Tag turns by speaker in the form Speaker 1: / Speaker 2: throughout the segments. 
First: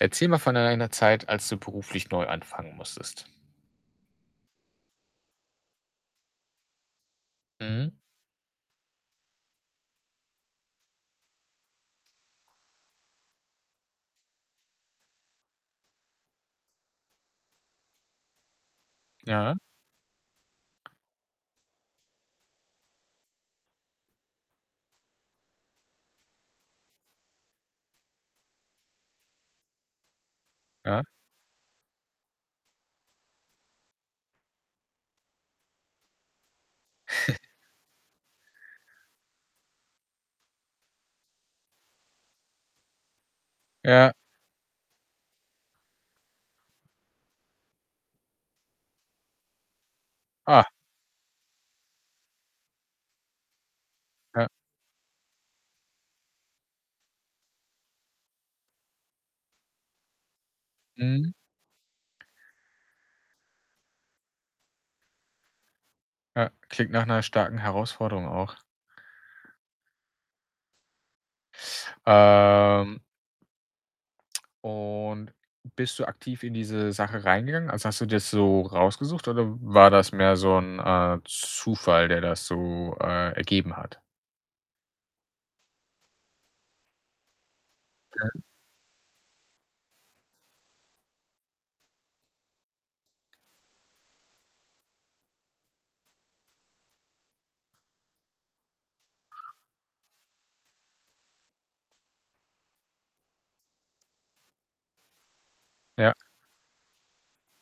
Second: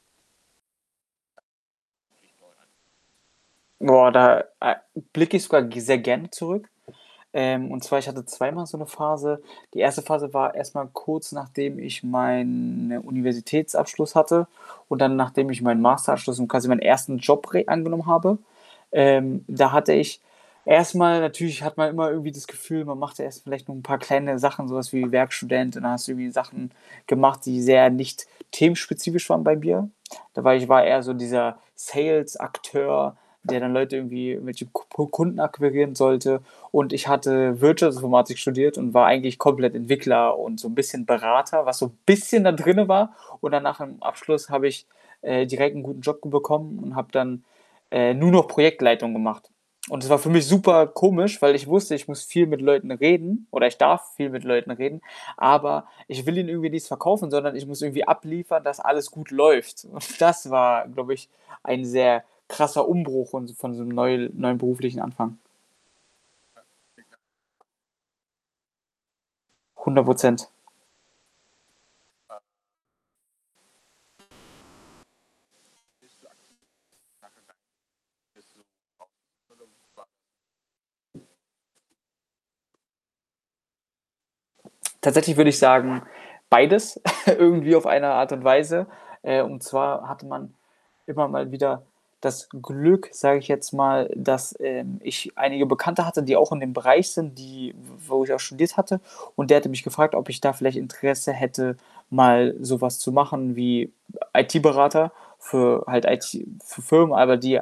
Speaker 1: Erzähl mal von einer Zeit, als du beruflich neu anfangen musstest.
Speaker 2: Boah, da a blicke ich sogar g sehr gerne zurück. Ähm, und
Speaker 1: Mhm.
Speaker 2: zwar ich hatte zweimal so 'ne Phase. Die 1. Phase war erst mal kurz nachdem ich meinen, ne, Universitätsabschluss hatte und dann nachdem ich meinen Masterabschluss und quasi meinen 1. Job re angenommen habe. Ähm,
Speaker 1: Ja.
Speaker 2: da hatte ich erstmal natürlich hat man immer irgendwie das Gefühl, man macht erst vielleicht noch 'n paar kleine Sachen, so was wie Werkstudent und dann hast du irgendwie Sachen gemacht, die sehr nicht-themenspezifisch waren bei mir. Dabei ich war eher
Speaker 1: Ja.
Speaker 2: so dieser Sales-Akteur, der dann Leute irgendwie irgendwelche Ku Pu Kunden akquirieren sollte. Und ich hatte Wirtschaftsinformatik studiert und war eigentlich komplett Entwickler und so 'n bisschen Berater, was so bisschen dann drinnen war und dann nach dem
Speaker 1: Ja.
Speaker 2: Abschluss habe ich, äh, direkt 'nen guten Job ge bekommen und habe dann, äh, nur noch Projektleitung gemacht und das war für mich
Speaker 1: Ah.
Speaker 2: super komisch, weil ich wusste, ich muss viel mit Leuten reden oder ich darf viel mit
Speaker 1: Ja.
Speaker 2: Leuten reden, aber ich will ihnen irgendwie nichts verkaufen, sondern ich muss irgendwie abliefern, dass alles gut läuft. Das war, glaube ich,
Speaker 1: Mhm.
Speaker 2: ein sehr krasser Umbruch und so von so 'nem neul neuen beruflichen Anfang.
Speaker 1: Ja. Klingt nach 'ner starken Herausforderung auch.
Speaker 2: 100 %. Äh.
Speaker 1: Ähm. Und bist du aktiv in diese Sache reingegangen? Also, hast du dir das so rausgesucht oder war das mehr so 'n, äh, Zufall, der das so, äh, ergeben hat?
Speaker 2: Tatsächlich würde ich sagen, beides, irgendwie auf eine Art
Speaker 1: [unintelligible]
Speaker 2: und Weise. Äh, und zwar hatte man immer mal wieder das Glück, sage ich jetzt mal, dass, ähm, ich einige Bekannte hatte, die auch in dem Bereich sind, die w wo ich auch studiert hatte und der hatte mich gefragt, ob ich da vielleicht Interesse hätte, mal sowas zu machen wie IT-Berater, für halt
Speaker 1: Ja.
Speaker 2: IT-F Firmen, aber die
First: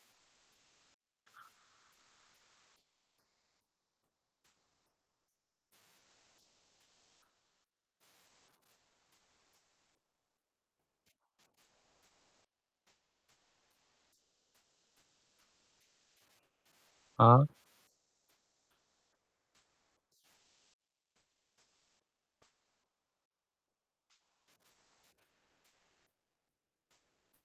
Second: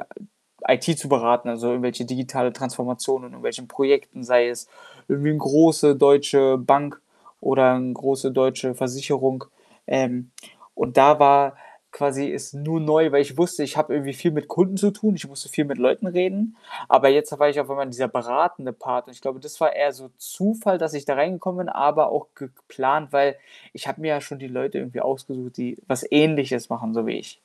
Speaker 2: IT zu beraten, also, irgendwelche digitale Transformation in irgendwelchen Projekten, sei es irgendwie 'n große deutsche Bank oder 'n große deutsche Versicherung. Ähm, und da war quasi es nur neu, weil ich wusste, ich habe irgendwie viel mit Kunden zu tun, ich musste viel mit Leuten reden, aber jetzt
Speaker 1: Ah.
Speaker 2: war ich auf einmal in dieser beratende Part. Und ich glaube, das war eher so Zufall, dass ich da reingekommen bin, aber auch geplant, weil ich habe mir ja schon die Leute irgendwie ausgesucht, die was Ähnliches machen, so wie ich.